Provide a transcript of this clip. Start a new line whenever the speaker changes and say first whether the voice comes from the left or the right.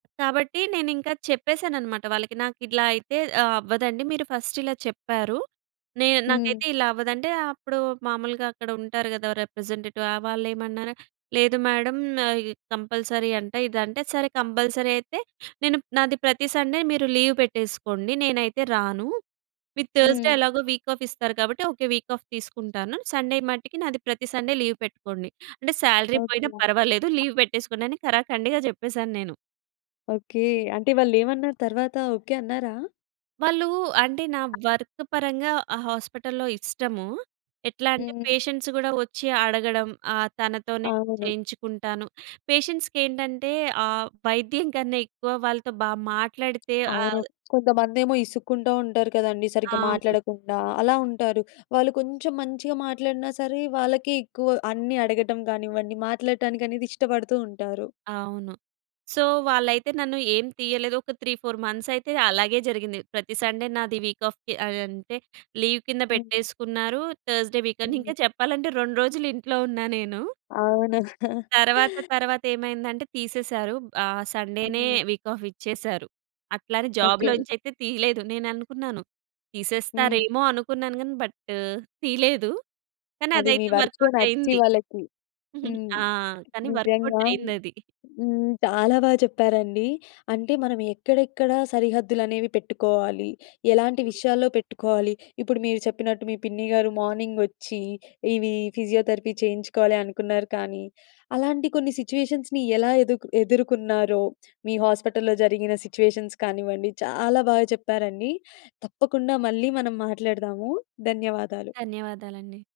right: కాబట్టి నేను ఇంకా చెప్పేసాననమాట వాళ్ళకి. నాకు ఇట్లా అయితే ఆహ్, అవ్వదండి. మీరు ఫస్ట్ ఇలా చెప్పారు. నేను
left: హ్మ్.
right: నాకైతే ఇలా అవ్వదంటే. అప్పుడు మామూలుగా అక్కడ ఉంటారు కదా! రిప్రజెంటేటివ్. ఆ వాళ్ళేమన్నార. లేదు మేడం. కంపల్సరీ అంట ఇదంటే. సరే కంపల్సరీ అయితే నేను నాది ప్రతి సండే మీరు లీవ్ పెట్టేసుకోండి. నేనైతే రాను. మీరు థర్స్‌డే
left: హ్మ్.
right: ఎలాగో వీక్ ఆఫ్ ఇస్తారు కాబట్టి. ఓకే. వీక్ ఆఫ్ తీసుకుంటాను. సండే మట్టికి నాది ప్రతి సండే లీవ్ పెట్టుకోండి. అంటే సాలరీ
left: ఓకే.
right: పోయినా పర్వాలేదు. లీవ్ పెట్టేసుకోండి అని ఖరాకండిగా చెప్పేసాను నేను.
left: ఓకే. అంటే వాళ్ళు ఏమన్నారు తరువాత. ఓకే అన్నారా?
right: వాళ్ళు అంటే నా వర్క్ పరంగా ఆ హాస్పిటల్‌లో ఇష్టము. ఎట్లా అంటే
left: హ్మ్.
right: పేషెంట్స్ కూడా వచ్చి అడగడం. ఆహ్, తనతోనే
left: అవును.
right: చేయించుకుంటాను. పేషెంట్స్‌కి ఏంటంటే ఆహ్, వైద్యం కన్నా ఎక్కువ వాళ్ళతో బా మాట్లాడితే
left: అవును.
right: ఆహ్
left: కొంతమందేమో ఇసుక్కుంటూ ఉంటారు కదండీ. సరిగ్గా
right: అవును.
left: మాట్లాడకుండా అలా ఉంటారు. వాళ్ళు కొంచెం మంచిగా మాట్లాడినా సరే వాళ్ళకి ఎక్కువ అన్ని అడగటం కానివ్వండి మాట్లాడటానికి అనేది ఇష్టపడుతూ ఉంటారు.
right: అవును. సో, వాళ్ళైతే నన్ను ఏం తీయలేదు. ఒక 3, 4 మంత్స్ అయితే అలాగే జరిగింది. ప్రతి సండే నాది వీక్ ఆఫ్‌కి ఆహ్, అంటే లీవ్ కింద
left: హ్మ్.
right: పెట్టేసుకున్నారు. థర్స్‌డే వీకని
left: హ్మ్.
right: ఇంకా చెప్పాలంటే 2 రోజులు ఇంట్లో ఉన్నా నేను.
left: అవును.
right: తరువాత తరువాత ఏమైందంటే తీసేసారు. ఆహ్, సండే‌నే
left: హ్మ్.
right: వీక్ ఆఫ్ ఇచ్చేసారు. అట్లానే
left: ఓకే.
right: జాబ్‌లోచయితే తీయలేదు. నేను అనుకున్నాను.
left: హ్మ్.
right: తీసేస్తారేమో అనుకున్నాను కానీ బట్ తీయలేదు. కానీ
left: అది మీ
right: అదైతే
left: వర్క్‌లో
right: వర్క్‌అవుట్
left: నచ్చి
right: అయింది.
left: వాళ్ళకి హ్మ్.
right: ఆ! కానీ వర్క్‌అవుట్
left: నిజంగా.
right: అయిందది.
left: హ్మ్. చాలా బా చెప్పారండి. అంటే మనం ఎక్కడెక్కడ సరిహద్దులు అనేవి పెట్టుకోవాలి, ఎలాంటి
right: హ్మ్.
left: విషయాల్లో పెట్టుకోవాలి. ఇప్పుడు మీరు చెప్పినట్టు మీ పిన్ని గారు మార్నింగ్ వచ్చి ఇవి ఫిజియోథెరపీ చేయించుకోవాలి అనుకున్నారు కానీ, అలాంటి కొన్ని సిట్యుయేషన్స్‌ని ఎలా ఎదు ఎదుర్కొన్నారో! మీ హాస్పిటల్లో జరిగిన సిట్యుయేషన్స్ కానివ్వండి. చాలా బాగా చెప్పారండి. తప్పకుండా మళ్ళీ మనం మాట్లాడదాము. ధన్యవాదాలు.
right: ధన్యవాదాలండి.